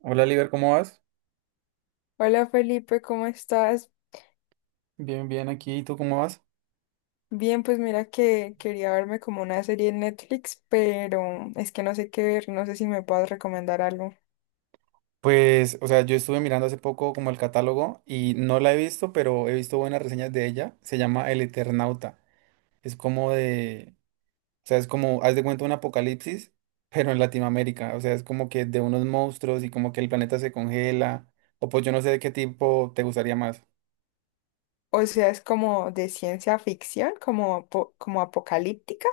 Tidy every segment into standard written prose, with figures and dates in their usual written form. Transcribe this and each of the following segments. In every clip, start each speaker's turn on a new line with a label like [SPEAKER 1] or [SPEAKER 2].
[SPEAKER 1] Hola, Liber, ¿cómo vas?
[SPEAKER 2] Hola Felipe, ¿cómo estás?
[SPEAKER 1] Bien, bien, aquí, ¿y tú cómo vas?
[SPEAKER 2] Bien, pues mira que quería verme como una serie en Netflix, pero es que no sé qué ver, no sé si me puedes recomendar algo.
[SPEAKER 1] Pues, o sea, yo estuve mirando hace poco como el catálogo y no la he visto, pero he visto buenas reseñas de ella. Se llama El Eternauta. Es como de, o sea, es como, haz de cuenta un apocalipsis, pero en Latinoamérica. O sea, es como que de unos monstruos y como que el planeta se congela. O pues yo no sé de qué tipo te gustaría más.
[SPEAKER 2] O sea, es como de ciencia ficción, como, como apocalíptica.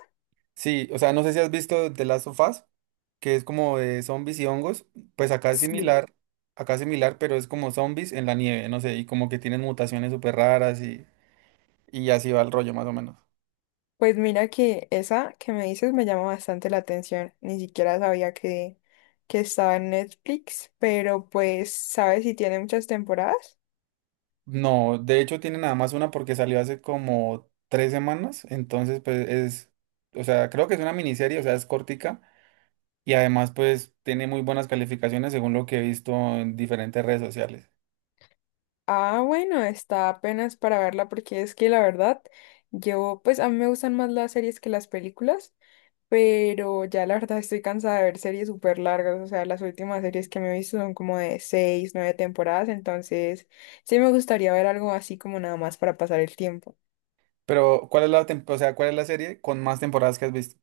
[SPEAKER 1] Sí, o sea, no sé si has visto The Last of Us, que es como de zombies y hongos. Pues
[SPEAKER 2] Sí.
[SPEAKER 1] acá es similar, pero es como zombies en la nieve, no sé, y como que tienen mutaciones súper raras y así va el rollo más o menos.
[SPEAKER 2] Pues mira que esa que me dices me llama bastante la atención, ni siquiera sabía que estaba en Netflix, pero pues, ¿sabes si tiene muchas temporadas?
[SPEAKER 1] No, de hecho tiene nada más una porque salió hace como tres semanas, entonces pues es, o sea, creo que es una miniserie, o sea, es cortica y además pues tiene muy buenas calificaciones según lo que he visto en diferentes redes sociales.
[SPEAKER 2] Ah, bueno, está apenas para verla porque es que la verdad, yo pues a mí me gustan más las series que las películas, pero ya la verdad estoy cansada de ver series súper largas, o sea, las últimas series que me he visto son como de seis, nueve temporadas, entonces sí me gustaría ver algo así como nada más para pasar el tiempo.
[SPEAKER 1] Pero, ¿cuál es o sea, cuál es la serie con más temporadas que has visto?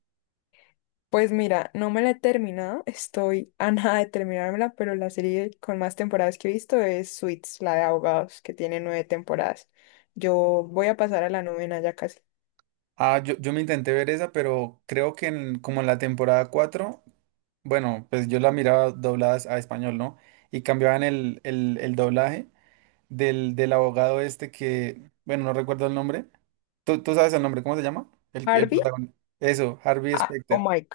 [SPEAKER 2] Pues mira, no me la he terminado, estoy a nada de terminármela, pero la serie con más temporadas que he visto es Suits, la de abogados, que tiene nueve temporadas. Yo voy a pasar a la novena ya casi.
[SPEAKER 1] Ah, yo me intenté ver esa, pero creo que en, como en la temporada 4, bueno, pues yo la miraba doblada a español, ¿no? Y cambiaban el doblaje del abogado este que, bueno, no recuerdo el nombre. ¿Tú sabes el nombre? ¿Cómo se llama? El
[SPEAKER 2] Harvey.
[SPEAKER 1] protagonista. Eso, Harvey
[SPEAKER 2] Ah, oh
[SPEAKER 1] Specter.
[SPEAKER 2] my.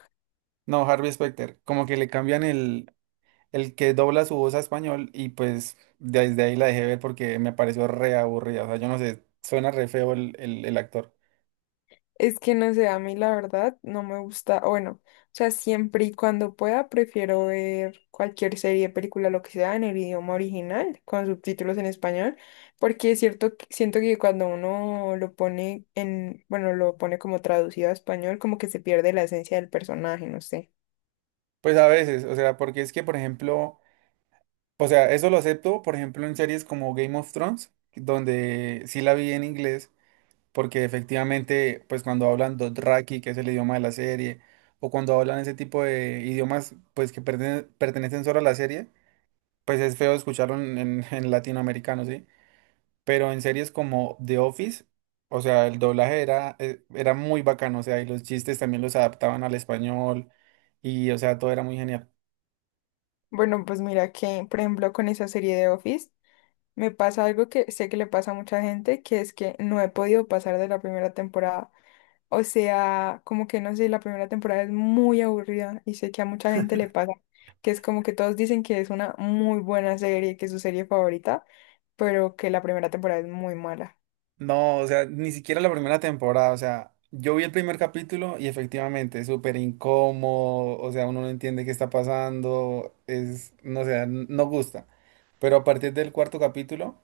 [SPEAKER 1] No, Harvey Specter. Como que le cambian el que dobla su voz a español y pues desde ahí la dejé ver porque me pareció re aburrida. O sea, yo no sé, suena re feo el actor.
[SPEAKER 2] Es que no sé, a mí la verdad no me gusta, o bueno, o sea, siempre y cuando pueda prefiero ver cualquier serie, película, lo que sea en el idioma original, con subtítulos en español, porque es cierto, siento que cuando uno lo pone en, bueno, lo pone como traducido a español, como que se pierde la esencia del personaje, no sé.
[SPEAKER 1] Pues a veces, o sea, porque es que, por ejemplo... O sea, eso lo acepto, por ejemplo, en series como Game of Thrones, donde sí la vi en inglés, porque efectivamente, pues cuando hablan Dothraki, que es el idioma de la serie, o cuando hablan ese tipo de idiomas, pues que pertenecen solo a la serie, pues es feo escucharlo en latinoamericano, ¿sí? Pero en series como The Office, o sea, el doblaje era, era muy bacano, o sea, y los chistes también los adaptaban al español, y o sea, todo era muy genial.
[SPEAKER 2] Bueno, pues mira que, por ejemplo, con esa serie de Office, me pasa algo que sé que le pasa a mucha gente, que es que no he podido pasar de la primera temporada. O sea, como que no sé, la primera temporada es muy aburrida y sé que a mucha gente le pasa, que es como que todos dicen que es una muy buena serie, que es su serie favorita, pero que la primera temporada es muy mala.
[SPEAKER 1] No, o sea, ni siquiera la primera temporada, o sea, yo vi el primer capítulo y efectivamente, es súper incómodo, o sea, uno no entiende qué está pasando, es, no sé, no gusta. Pero a partir del cuarto capítulo,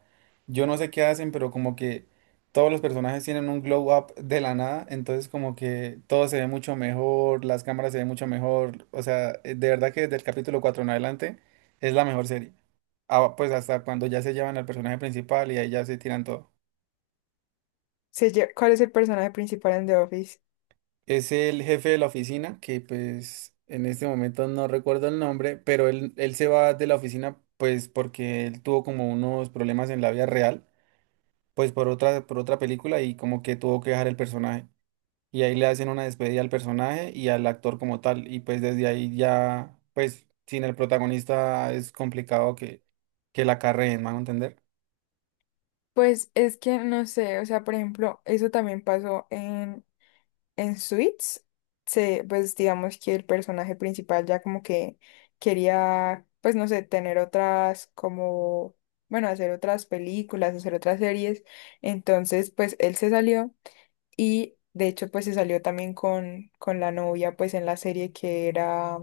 [SPEAKER 1] yo no sé qué hacen, pero como que todos los personajes tienen un glow up de la nada, entonces como que todo se ve mucho mejor, las cámaras se ven mucho mejor, o sea, de verdad que desde el capítulo 4 en adelante es la mejor serie. Ah, pues hasta cuando ya se llevan al personaje principal y ahí ya se tiran todo.
[SPEAKER 2] ¿Cuál es el personaje principal en The Office?
[SPEAKER 1] Es el jefe de la oficina, que pues en este momento no recuerdo el nombre, pero él se va de la oficina pues porque él tuvo como unos problemas en la vida real, pues por otra película y como que tuvo que dejar el personaje. Y ahí le hacen una despedida al personaje y al actor como tal. Y pues desde ahí ya, pues sin el protagonista es complicado que la carreen, ¿me van a entender?
[SPEAKER 2] Pues es que no sé, o sea, por ejemplo, eso también pasó en Suits, pues digamos que el personaje principal ya como que quería, pues no sé, tener otras como, bueno, hacer otras películas, hacer otras series. Entonces, pues él se salió y de hecho pues se salió también con la novia pues en la serie que era,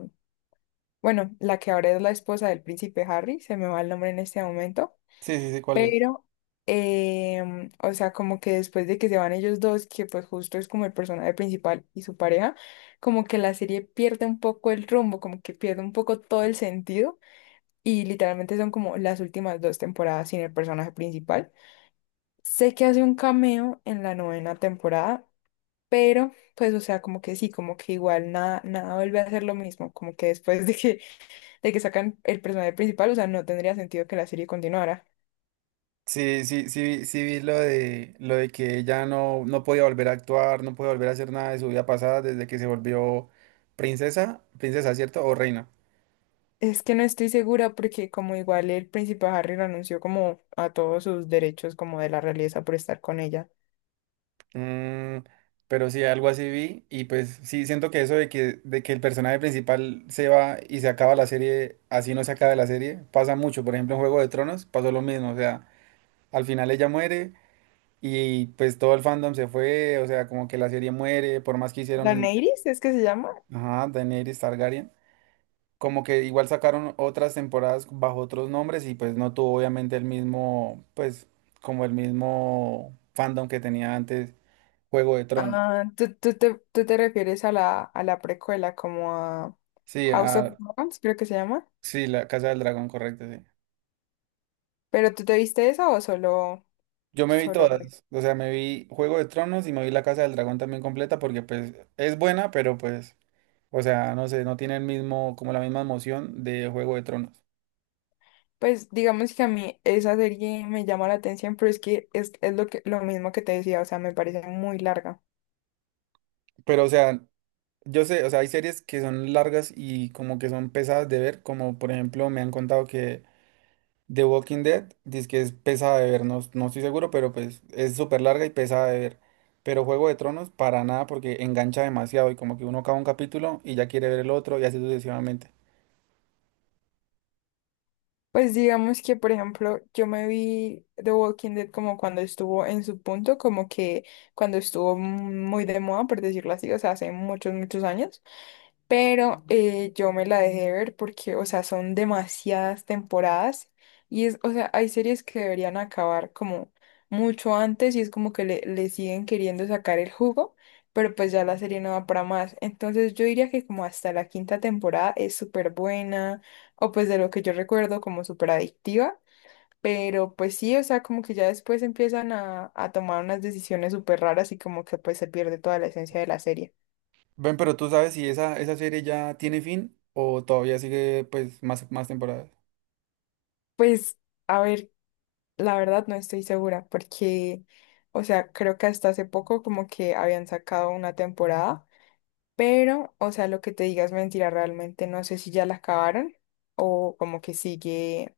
[SPEAKER 2] bueno, la que ahora es la esposa del príncipe Harry, se me va el nombre en este momento.
[SPEAKER 1] Sí, sí, sí, ¿cuál es?
[SPEAKER 2] Pero, o sea, como que después de que se van ellos dos, que pues justo es como el personaje principal y su pareja, como que la serie pierde un poco el rumbo, como que pierde un poco todo el sentido y literalmente son como las últimas dos temporadas sin el personaje principal. Sé que hace un cameo en la novena temporada, pero pues, o sea, como que sí, como que igual nada, nada vuelve a ser lo mismo, como que después de que sacan el personaje principal, o sea, no tendría sentido que la serie continuara.
[SPEAKER 1] Sí, sí, sí, sí vi lo de que ella no, no podía volver a actuar, no podía volver a hacer nada de su vida pasada desde que se volvió princesa, princesa, ¿cierto? O reina.
[SPEAKER 2] Es que no estoy segura porque como igual el príncipe Harry lo anunció como a todos sus derechos como de la realeza por estar con ella.
[SPEAKER 1] Mm, pero sí, algo así vi y pues sí, siento que eso de que el personaje principal se va y se acaba la serie, así no se acaba la serie, pasa mucho. Por ejemplo, en Juego de Tronos pasó lo mismo, o sea, al final ella muere y pues todo el fandom se fue, o sea, como que la serie muere, por más que hicieron,
[SPEAKER 2] ¿Daenerys es que se llama?
[SPEAKER 1] ajá, Daenerys Targaryen. Como que igual sacaron otras temporadas bajo otros nombres y pues no tuvo obviamente el mismo, pues como el mismo fandom que tenía antes Juego de Tronos.
[SPEAKER 2] Ah, tú te refieres a a la precuela como a
[SPEAKER 1] Sí,
[SPEAKER 2] House of
[SPEAKER 1] ah,
[SPEAKER 2] Dragons, ¿creo que se llama?
[SPEAKER 1] sí, la Casa del Dragón, correcto, sí.
[SPEAKER 2] ¿Pero tú te viste esa o solo,
[SPEAKER 1] Yo me vi
[SPEAKER 2] solo?
[SPEAKER 1] todas,
[SPEAKER 2] Game?
[SPEAKER 1] o sea, me vi Juego de Tronos y me vi la Casa del Dragón también completa porque pues es buena, pero pues, o sea, no sé, no tiene el mismo, como la misma emoción de Juego de Tronos.
[SPEAKER 2] Pues digamos que a mí esa serie me llama la atención, pero es que es lo que, lo mismo que te decía, o sea, me parece muy larga.
[SPEAKER 1] Pero, o sea, yo sé, o sea, hay series que son largas y como que son pesadas de ver, como por ejemplo me han contado que The Walking Dead, dice que es pesada de ver, no, no estoy seguro, pero pues es súper larga y pesada de ver. Pero Juego de Tronos, para nada, porque engancha demasiado y como que uno acaba un capítulo y ya quiere ver el otro y así sucesivamente.
[SPEAKER 2] Pues digamos que, por ejemplo, yo me vi The Walking Dead como cuando estuvo en su punto, como que cuando estuvo muy de moda, por decirlo así, o sea, hace muchos, muchos años. Pero yo me la dejé ver porque, o sea, son demasiadas temporadas y es, o sea, hay series que deberían acabar como mucho antes y es como que le siguen queriendo sacar el jugo, pero pues ya la serie no va para más. Entonces yo diría que como hasta la quinta temporada es súper buena o pues de lo que yo recuerdo como súper adictiva. Pero pues sí, o sea, como que ya después empiezan a tomar unas decisiones súper raras y como que pues se pierde toda la esencia de la serie.
[SPEAKER 1] Ven, pero tú sabes si esa serie ya tiene fin o todavía sigue pues más temporadas.
[SPEAKER 2] Pues a ver. La verdad no estoy segura porque, o sea, creo que hasta hace poco como que habían sacado una temporada, pero, o sea, lo que te digas mentira, realmente no sé si ya la acabaron o como que sigue,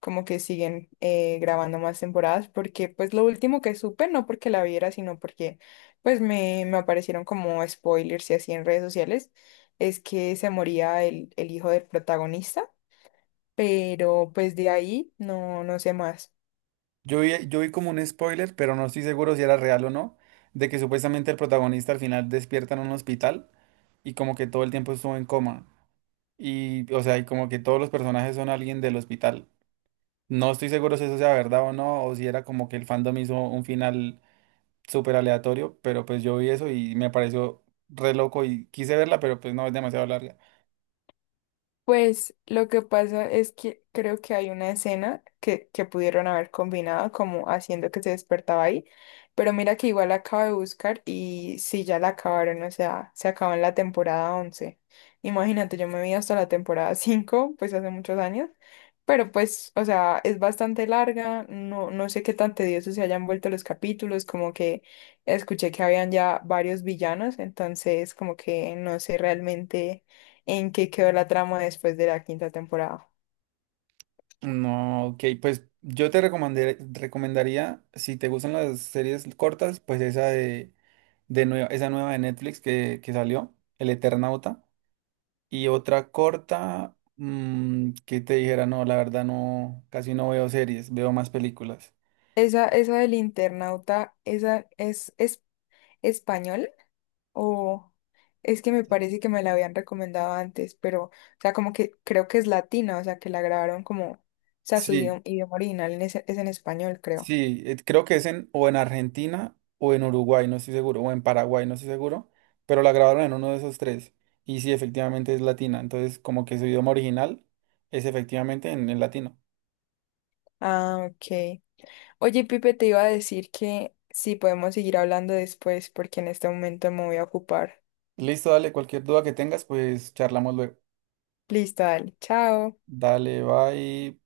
[SPEAKER 2] como que siguen grabando más temporadas porque pues lo último que supe, no porque la viera, sino porque pues me aparecieron como spoilers y así en redes sociales, es que se moría el hijo del protagonista, pero pues de ahí no, no sé más.
[SPEAKER 1] Yo vi como un spoiler, pero no estoy seguro si era real o no, de que supuestamente el protagonista al final despierta en un hospital y como que todo el tiempo estuvo en coma. Y, o sea, y como que todos los personajes son alguien del hospital. No estoy seguro si eso sea verdad o no, o si era como que el fandom hizo un final súper aleatorio, pero pues yo vi eso y me pareció re loco y quise verla, pero pues no es demasiado larga.
[SPEAKER 2] Pues lo que pasa es que creo que hay una escena que pudieron haber combinado como haciendo que se despertaba ahí, pero mira que igual la acabo de buscar y sí, ya la acabaron, o sea, se acabó en la temporada 11. Imagínate, yo me vi hasta la temporada 5, pues hace muchos años, pero pues, o sea, es bastante larga, no, no sé qué tan tediosos se hayan vuelto los capítulos, como que escuché que habían ya varios villanos, entonces como que no sé realmente en qué quedó la trama después de la quinta temporada.
[SPEAKER 1] No, ok, pues yo te recomendaría, si te gustan las series cortas, pues esa de nueva, esa nueva de Netflix que salió, El Eternauta, y otra corta que te dijera, no, la verdad no, casi no veo series, veo más películas.
[SPEAKER 2] Esa del internauta, ¿esa es español? O es que me parece que me la habían recomendado antes, pero, o sea, como que creo que es latina, o sea, que la grabaron como, o sea,
[SPEAKER 1] Sí,
[SPEAKER 2] idioma original en es en español, creo.
[SPEAKER 1] sí, creo que es en, o en Argentina o en Uruguay, no estoy seguro, o en Paraguay, no estoy seguro, pero la grabaron en uno de esos tres. Y sí, efectivamente es latina, entonces como que su idioma original es efectivamente en latino.
[SPEAKER 2] Ah, ok. Oye, Pipe, te iba a decir que sí, podemos seguir hablando después, porque en este momento me voy a ocupar.
[SPEAKER 1] Listo, dale, cualquier duda que tengas, pues charlamos luego.
[SPEAKER 2] Listo, dale, chao.
[SPEAKER 1] Dale, bye.